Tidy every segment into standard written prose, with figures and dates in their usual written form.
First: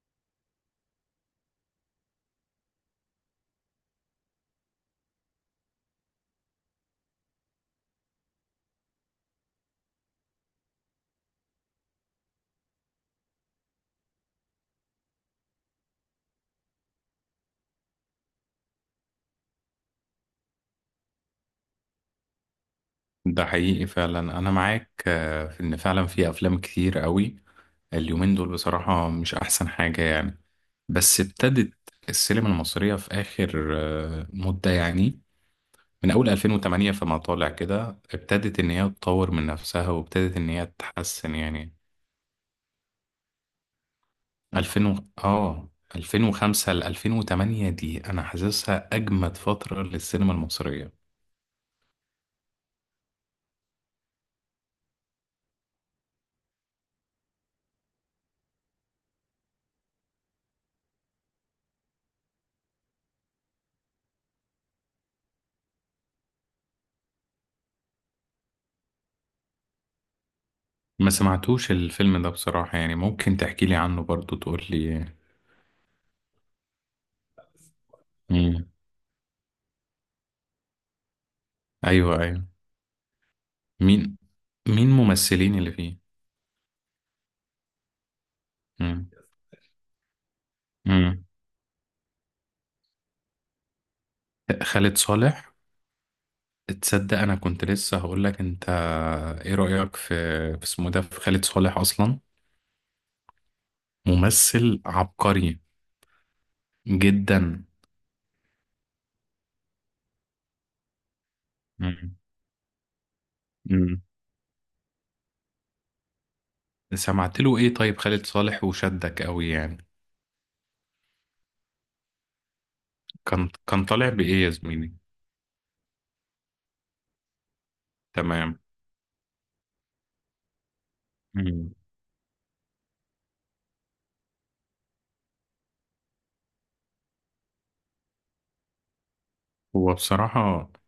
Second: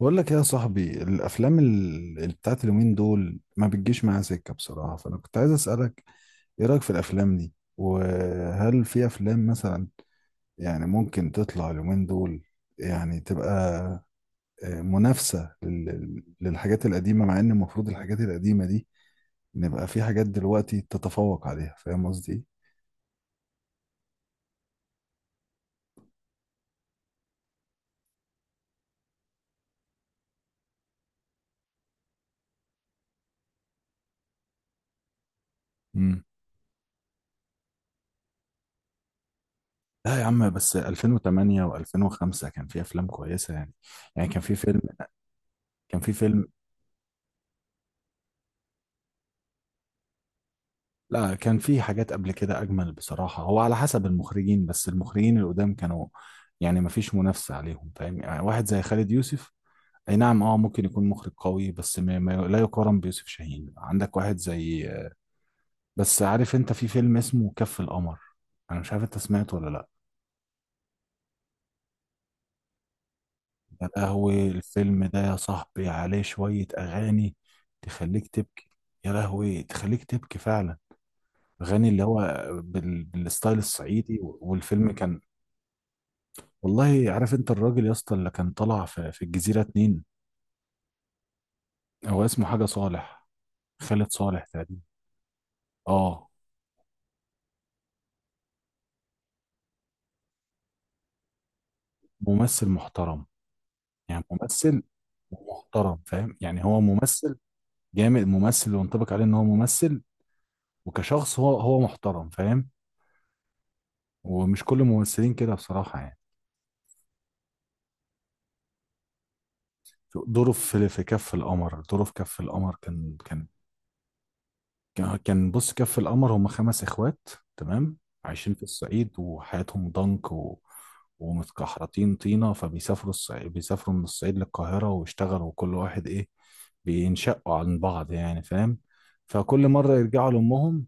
بقول لك إيه يا صاحبي الافلام بتاعت اليومين دول ما بتجيش معايا سكه بصراحه، فانا كنت عايز اسالك ايه رايك في الافلام دي، وهل في افلام مثلا يعني ممكن تطلع اليومين دول يعني تبقى منافسه للحاجات القديمه، مع ان المفروض الحاجات القديمه دي نبقى في حاجات دلوقتي تتفوق عليها. فاهم قصدي إيه؟ ده حقيقي فعلا، انا معاك. في ان فعلا في افلام كتير قوي اليومين دول، بصراحة مش احسن حاجة يعني. بس ابتدت السينما المصرية في اخر مدة يعني، من امم. اول 2008 فما طالع كده، ابتدت ان هي تطور من نفسها لا يا وابتدت ان عم، هي بس تتحسن 2008 يعني. و2005 كان في افلام كويسه يعني كان في فيلم 2000 و... اه كان في فيلم 2005 ل 2008 دي انا حاسسها اجمد فترة للسينما المصرية. لا، كان في حاجات قبل كده اجمل بصراحه. هو على حسب المخرجين، بس المخرجين القدام كانوا يعني ما فيش منافسه عليهم، فاهم؟ يعني واحد زي خالد يوسف، اي نعم، اه ممكن يكون مخرج قوي، بس ما لا يقارن بيوسف شاهين. عندك واحد زي، بس عارف انت في فيلم اسمه كف القمر؟ انا مش عارف انت سمعته ولا لا. ما سمعتوش الفيلم ده بصراحة يعني، ممكن تحكي لي يا عنه برضو، لهوي، تقول الفيلم ده يا صاحبي عليه شويه اغاني تخليك لي. تبكي. يا لهوي، تخليك تبكي فعلا. اغاني اللي ايوه، هو ايوه، بالستايل مين الصعيدي، مين والفيلم كان، ممثلين اللي فيه؟ والله عارف انت الراجل يا اسطى اللي كان طلع مم. في الجزيرة اتنين، مم. هو اسمه حاجة صالح، خالد صالح تقريبا. خالد صالح. اه، تصدق انا كنت لسه هقول لك انت، ايه رأيك في اسمه ده، في خالد صالح اصلا؟ ممثل محترم، يعني ممثل ممثل عبقري محترم، فاهم؟ يعني هو ممثل جدا. جامد، ممثل وينطبق عليه ان هو ممثل، وكشخص هو مم. محترم، فاهم؟ مم. ومش كل الممثلين كده بصراحة يعني. سمعت له ايه طيب خالد صالح وشدك قوي يعني؟ دوره في كف القمر دوره في كف القمر كان. كان طالع بايه يا زميلي؟ كان بص، كف القمر هم خمس اخوات، تمام؟ عايشين تمام. في الصعيد وحياتهم ضنك، مم. ومتكحرطين طينة، فبيسافروا الصعيد، بيسافروا من الصعيد للقاهرة ويشتغلوا وكل واحد ايه، بينشقوا عن بعض يعني، فاهم؟ فكل مرة هو يرجعوا بصراحة. لأمهم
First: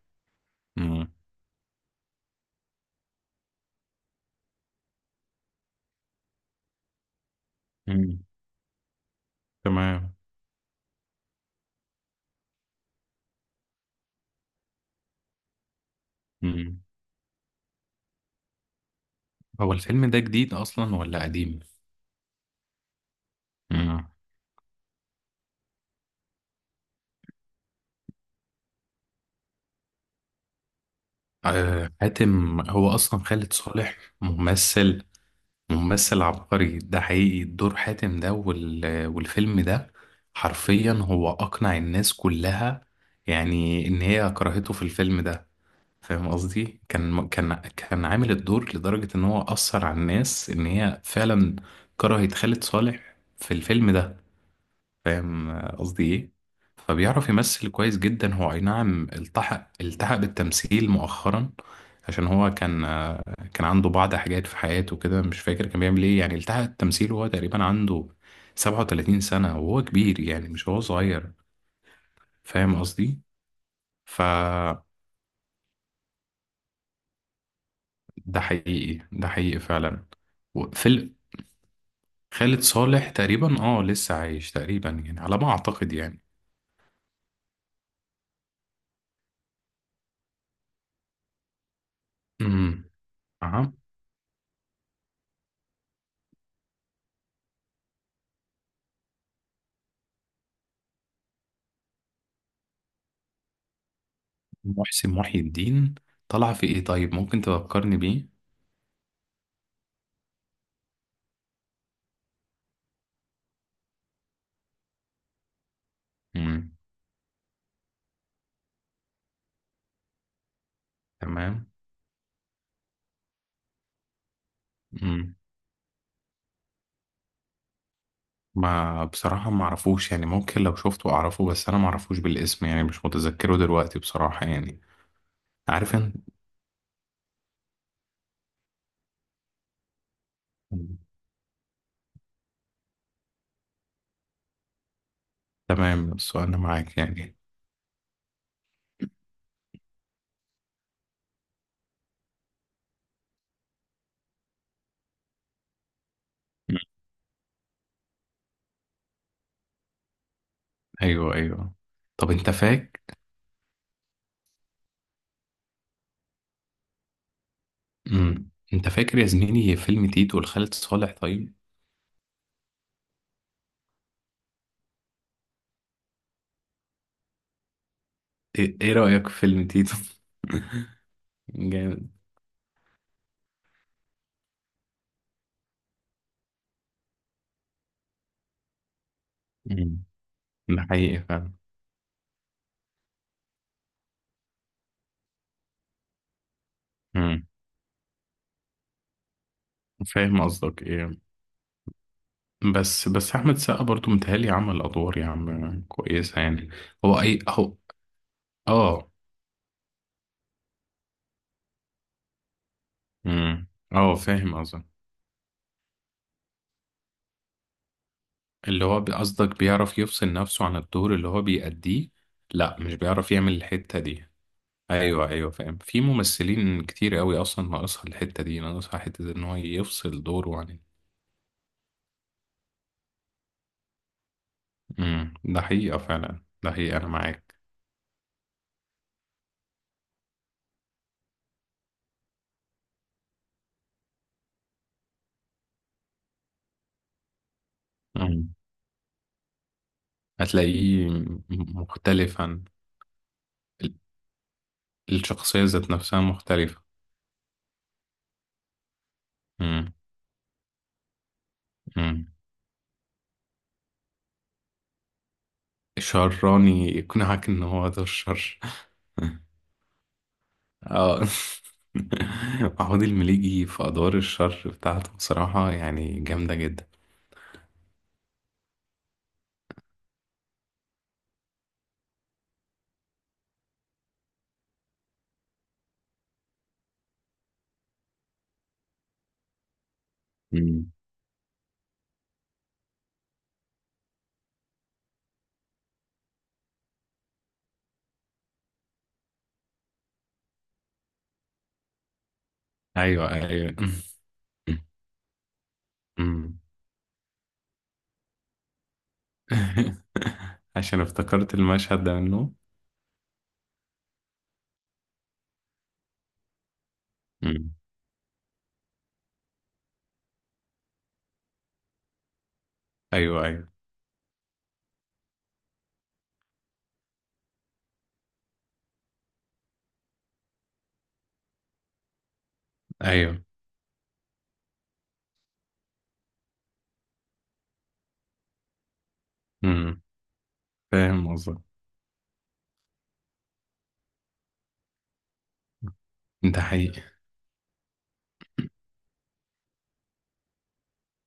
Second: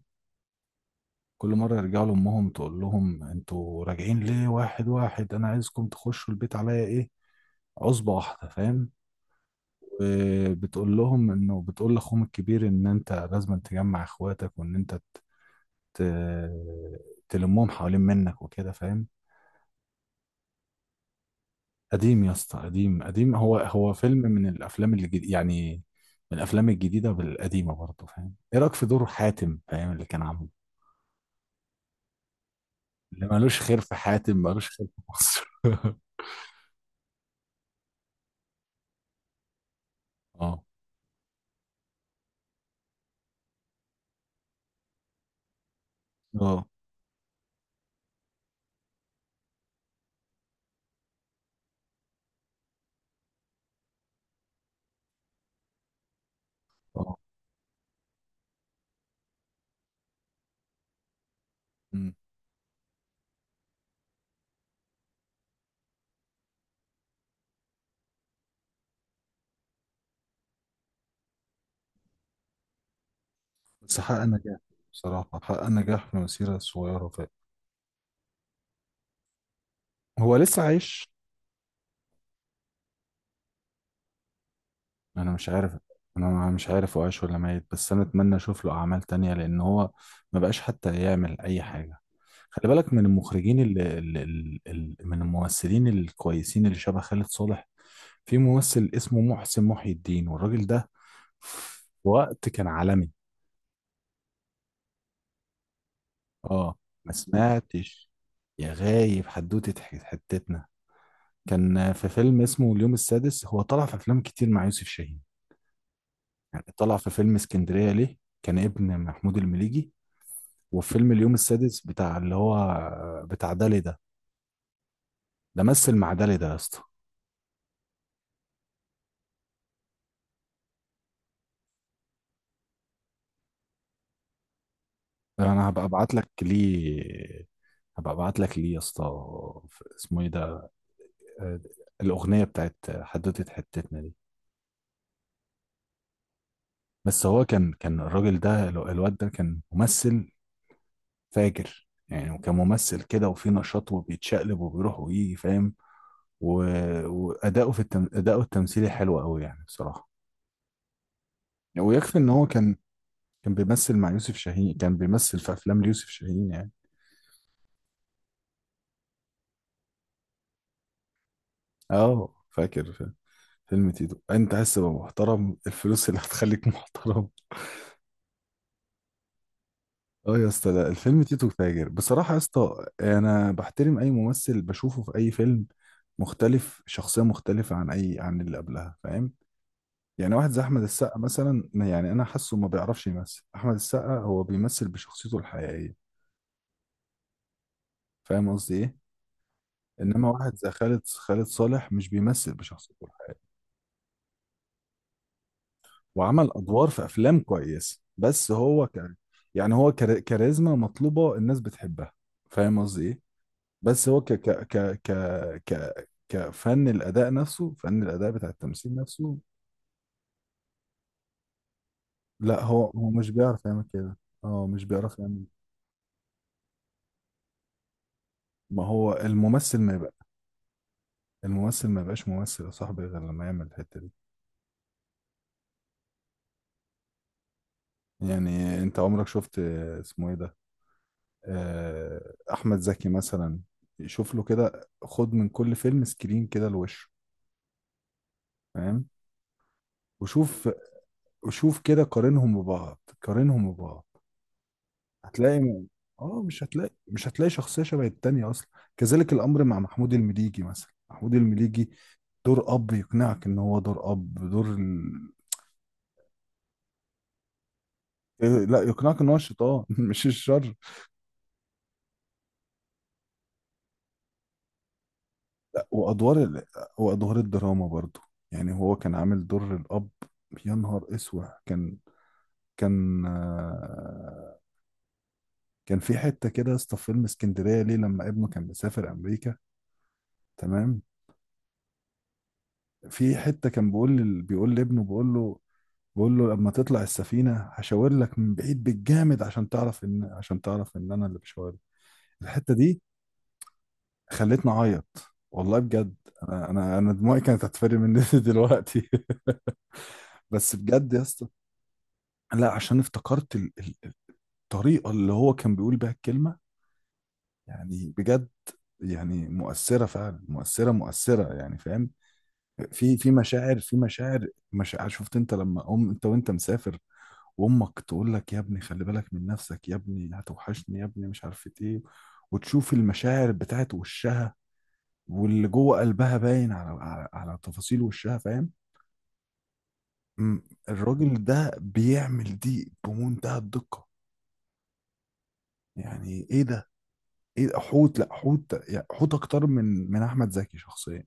مم. كل مرة يرجعوا لأمهم تقول لهم انتوا راجعين ليه، واحد واحد؟ انا عايزكم تخشوا البيت عليا ايه، عصبة مم. واحدة، فاهم؟ تمام. وبتقول لهم انه، بتقول لاخوهم الكبير ان انت لازم تجمع اخواتك، وان انت ت- مم. تلمهم حوالين منك وكده، فاهم؟ هو الفيلم ده جديد اصلا ولا قديم؟ قديم يا اسطى، قديم قديم. هو مم. فيلم من الافلام اللي يعني من الافلام الجديده بالقديمه برضه، فاهم؟ ايه رايك في دور حاتم، فاهم اللي كان عامله؟ حاتم هو اصلا اللي خالد مالوش خير في صالح حاتم مالوش خير في ممثل مصر. ممثل عبقري، ده حقيقي. دور حاتم ده والفيلم ده، اه، حرفيا هو اقنع الناس كلها يعني ان هي كرهته في الفيلم ده. فاهم اه، قصدي؟ كان عامل الدور لدرجة ان هو اثر على الناس ان هي فعلا كرهت خالد صالح في الفيلم ده. فاهم قصدي ايه؟ اه. فبيعرف يمثل كويس جدا. هو اي نعم، التحق بالتمثيل مؤخرا. أمم. عشان هو كان، كان عنده بعض حاجات في حياته كده، مش فاكر كان بيعمل ايه يعني. التحق التمثيل وهو تقريبا عنده 37 سنة، وهو كبير يعني، مش هو صغير. فاهم قصدي؟ بس حقق نجاح، فده بصراحة حقق نجاح في مسيرة صغيرة فعلا. حقيقي، ده حقيقي فعلا. هو لسه وفي عايش؟ ال- خالد صالح تقريبا اه، لسه عايش تقريبا يعني، انا على مش ما عارف اعتقد يعني. انا مش عارف هو عايش ولا ميت، بس انا اتمنى اشوف له اعمال تانية، لان هو ما بقاش حتى يعمل اي حاجه. خلي امم. بالك من المخرجين، اها. ال ال ال ال من الممثلين الكويسين اللي شبه خالد صالح. في ممثل اسمه محسن محي الدين، والراجل ده في وقت كان عالمي. محسن محي الدين طلع في اه، ايه ما طيب، ممكن تفكرني سمعتش بيه؟ يا غايب حدوتة حتتنا؟ كان في فيلم اسمه اليوم السادس، هو طلع في افلام كتير مع يوسف شاهين. يعني امم. طلع في فيلم اسكندرية ليه، كان ابن محمود المليجي، وفيلم اليوم تمام. السادس بتاع اللي هو بتاع دالي ده امم. ده مثل مع دالي ده يا اسطى. ما بصراحة ما اعرفوش يعني، ممكن لو شفته اعرفه، بس انا ما اعرفوش بالاسم يعني، مش متذكره دلوقتي بصراحة يعني. انا هبقى عارف ابعت انت. لك ليه هبقى ابعت لك ليه يا اسطى. اسمه ايه ده، مم. آه، الاغنيه بتاعت حدوته حتتنا دي. تمام، السؤال انا معاك بس يعني. هو كان الراجل ده، الواد ده كان ممثل فاجر يعني، وكان ممثل كده وفي نشاط وبيتشقلب وبيروح ويجي، فاهم؟ و... مم. اداؤه التمثيلي حلو قوي يعني، بصراحه. ايوه، ايوه. ويكفي ان طب هو انت كان فاك. كان بيمثل مع يوسف شاهين، كان بيمثل في افلام ليوسف شاهين يعني. امم. انت فاكر يا زميلي فيلم تيتو لخالد صالح طيب؟ اه، فاكر. فيلم تيتو انت عايز تبقى محترم، الفلوس اللي هتخليك محترم. إيه رأيك في فيلم تيتو؟ اه يا اسطى، لا، الفيلم تيتو فاجر جامد. بصراحة يا اسطى. انا بحترم اي ممثل بشوفه في اي فيلم مختلف، شخصية مختلفة عن اي، عن اللي قبلها، فاهم؟ مم. يعني واحد زي ده احمد السقا حقيقي فعلا. مثلا، يعني انا حاسه ما بيعرفش يمثل. احمد السقا هو بيمثل بشخصيته الحقيقية، مم. فاهم قصدي ايه؟ انما فاهم واحد زي قصدك خالد ايه. خالد صالح مش بيمثل بشخصيته بس الحقيقية. احمد السقا برضو متهيألي عمل ادوار يا عم كويسه وعمل يعني. ادوار في هو اي افلام اهو. كويسه، بس هو اه. يعني هو كاريزما مطلوبه، الناس بتحبها، فاهم قصدي ايه؟ امم. بس اه، هو فاهم قصدك. كفن الاداء نفسه، فن الاداء بتاع اللي التمثيل هو نفسه. قصدك بيعرف يفصل نفسه عن الدور اللي هو بيأديه؟ لا، لا هو مش هو مش بيعرف يعمل بيعرف يعمل الحته كده. دي. اه، مش بيعرف ايوه، يعمل. ايوه، فاهم. في ممثلين كتير قوي اصلا ناقصها الحته دي، ما ناقصها هو حته ان هو الممثل ما يبقى، يفصل دوره عن. الممثل ما يبقاش ممثل يا صاحبي غير لما يعمل الحته دي. امم، ده حقيقه فعلا، ده حقيقه انا معاك. يعني انت عمرك شفت اسمه ايه ده، احمد زكي مثلا؟ شوف له كده، خد من كل فيلم سكرين كده لوشه، امم. فاهم؟ وشوف هتلاقيه وشوف كده، قارنهم مختلفا. ببعض، قارنهم ال- ببعض. هتلاقي الشخصيه م- ذات نفسها اه، مش مختلفه. هتلاقي مش هتلاقي شخصية شبه التانية أصلا. كذلك الأمر مع محمود المليجي مثلا، محمود المليجي امم. دور أب يقنعك إن هو دور أب، شراني يقنعك ان هو ده الشر. لا، يقنعك إن هو الشيطان مش الشر. اه. محمود المليجي في ادوار الشر بتاعته بصراحة لا، يعني جامدة جدا. وأدوار الدراما برضو. يعني هو كان عامل دور الأب، يا نهار اسوح. كان آه، كان في حته كده يا اسطى في فيلم اسكندريه ليه، لما ابنه كان مسافر امريكا، مم. تمام؟ في حتة كان بيقول لي، بيقول لابنه، بيقول له لما تطلع السفينة هشاور لك من بعيد بالجامد، عشان تعرف ان انا اللي بشاور. الحتة دي ايوه، ايوه. خلتني اعيط، والله بجد. مم. انا دموعي كانت هتفرق مني دلوقتي. بس عشان بجد يا اسطى، افتكرت المشهد ده منه. لا عشان افتكرت الطريقة اللي هو كان بيقول بيها الكلمة. مم. يعني بجد، يعني مؤثرة فعلا، مؤثرة مؤثرة يعني، فاهم؟ في ايوه، ايوه، مشاعر، في مشاعر مشاعر. شفت انت لما انت وانت مسافر، وامك تقول لك يا ابني خلي بالك من نفسك، يا ابني هتوحشني، يا ابني مش عارفه ايه، وتشوف ايوه. المشاعر بتاعت وشها واللي جوه قلبها باين على تفاصيل وشها، فاهم؟ مم. م- فاهم الراجل قصدك. ده بيعمل دي بمنتهى الدقة، يعني ده ايه ده حقيقي. ايه ده؟ حوت، لا حوت يعني، حوت اكتر من احمد زكي شخصيا.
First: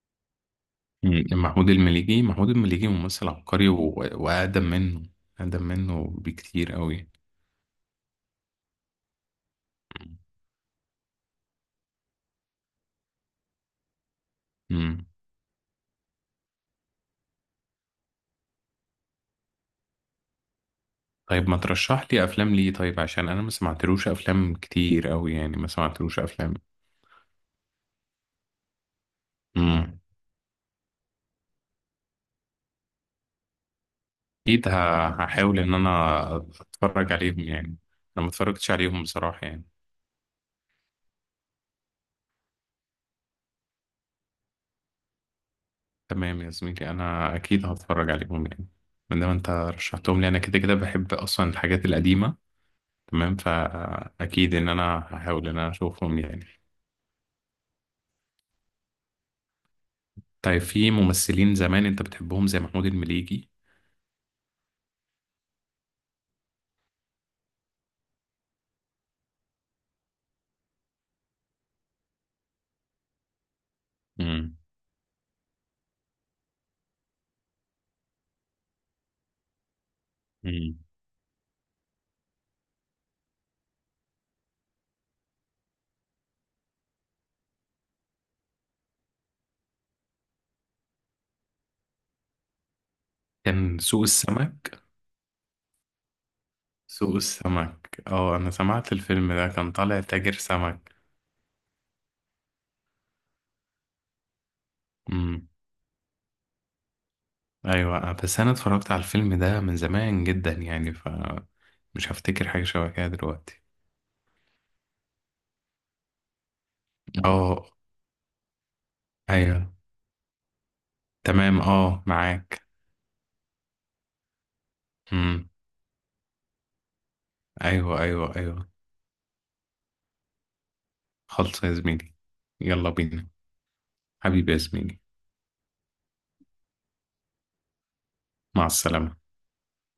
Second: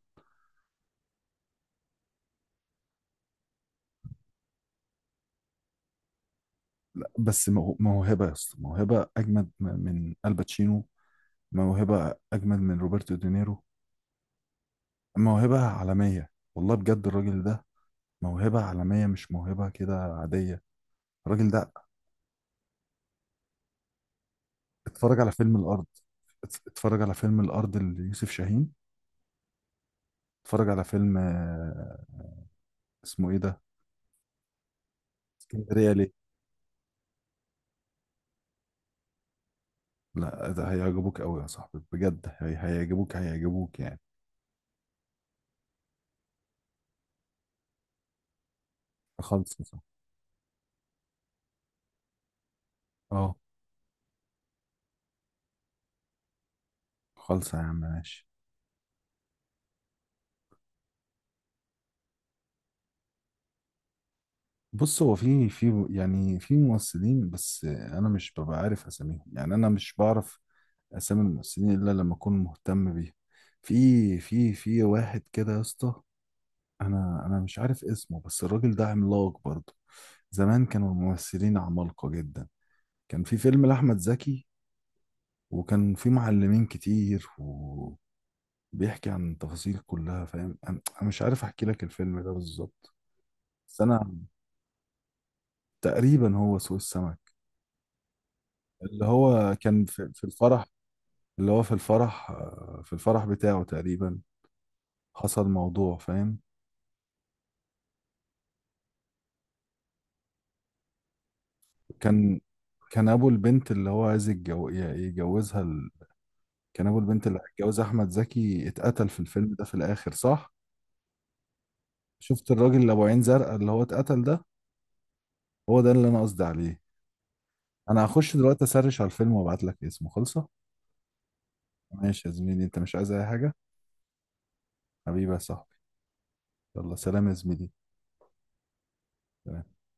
مم. محمود المليجي ممثل عبقري واقدم منه، اقدم منه بكتير قوي. لا بس موهبة يا اسطى، موهبة اجمد من الباتشينو، موهبة اجمد من روبرتو دينيرو، مم. موهبة عالمية، والله بجد. الراجل ده موهبة عالمية، مش موهبة كده عادية الراجل طيب، ما ده. ترشح لي افلام ليه طيب، عشان انا ما سمعتلوش افلام كتير اتفرج على قوي فيلم يعني، ما الأرض، سمعتلوش افلام. اتفرج على فيلم الأرض ليوسف شاهين. امم. اتفرج على فيلم اسمه ايه ده، اكيد هحاول ان اسكندرية ليه. انا اتفرج عليهم يعني. انا ما اتفرجتش عليهم بصراحة يعني. لا، ده هيعجبوك قوي يا صاحبي بجد، هيعجبوك يعني. تمام يا زميلي، انا اكيد هتفرج عليهم يعني، من ما انت خالص يا صاحبي. رشحتهم لي انا، كده كده بحب اصلا الحاجات القديمة. اه، تمام، فاكيد ان انا هحاول ان انا اشوفهم يعني. خالص يا عم، ماشي. طيب، في ممثلين زمان انت بتحبهم زي محمود المليجي؟ بص، هو في يعني في ممثلين، بس انا مش ببقى عارف اساميهم يعني، انا مش بعرف اسامي الممثلين الا لما اكون مهتم بيهم. في في امم. في واحد كده يا اسطى، انا مش عارف اسمه، بس الراجل ده عملاق برضه. زمان امم. كانوا الممثلين عمالقة جدا. كان في فيلم لأحمد زكي، وكان في معلمين كتير وبيحكي عن التفاصيل كلها، فاهم؟ انا مش عارف احكي لك الفيلم ده بالظبط، كان بس سوق انا السمك. تقريبا هو سوق سوق السمك. السمك، اه، انا سمعت اللي الفيلم ده هو كان كان طالع في تاجر الفرح، سمك. اللي هو في الفرح آه، في الفرح بتاعه تقريبا، امم. حصل موضوع، فاهم؟ ايوه، بس انا اتفرجت على الفيلم ده من زمان جدا يعني، فمش كان هفتكر حاجه شبه كده كان ابو دلوقتي. البنت اللي هو عايز يتجوزها، كان ابو البنت اللي اه. هيتجوز احمد زكي، اتقتل في الفيلم ده ايوه. في الاخر، صح؟ تمام، اه، شفت معاك. الراجل اللي ابو عين زرقاء اللي هو اتقتل ده؟ امم. هو ده اللي انا قصدي عليه. ايوه، انا ايوه، هخش دلوقتي ايوه. اسرش على الفيلم وابعت لك اسمه، خلصه. خلص يا زميلي. ماشي يا زميلي، انت يلا مش عايز اي بينا. حاجه؟ حبيبي يا زميلي. حبيبي يا صاحبي، يلا سلام يا زميلي. مع السلامه.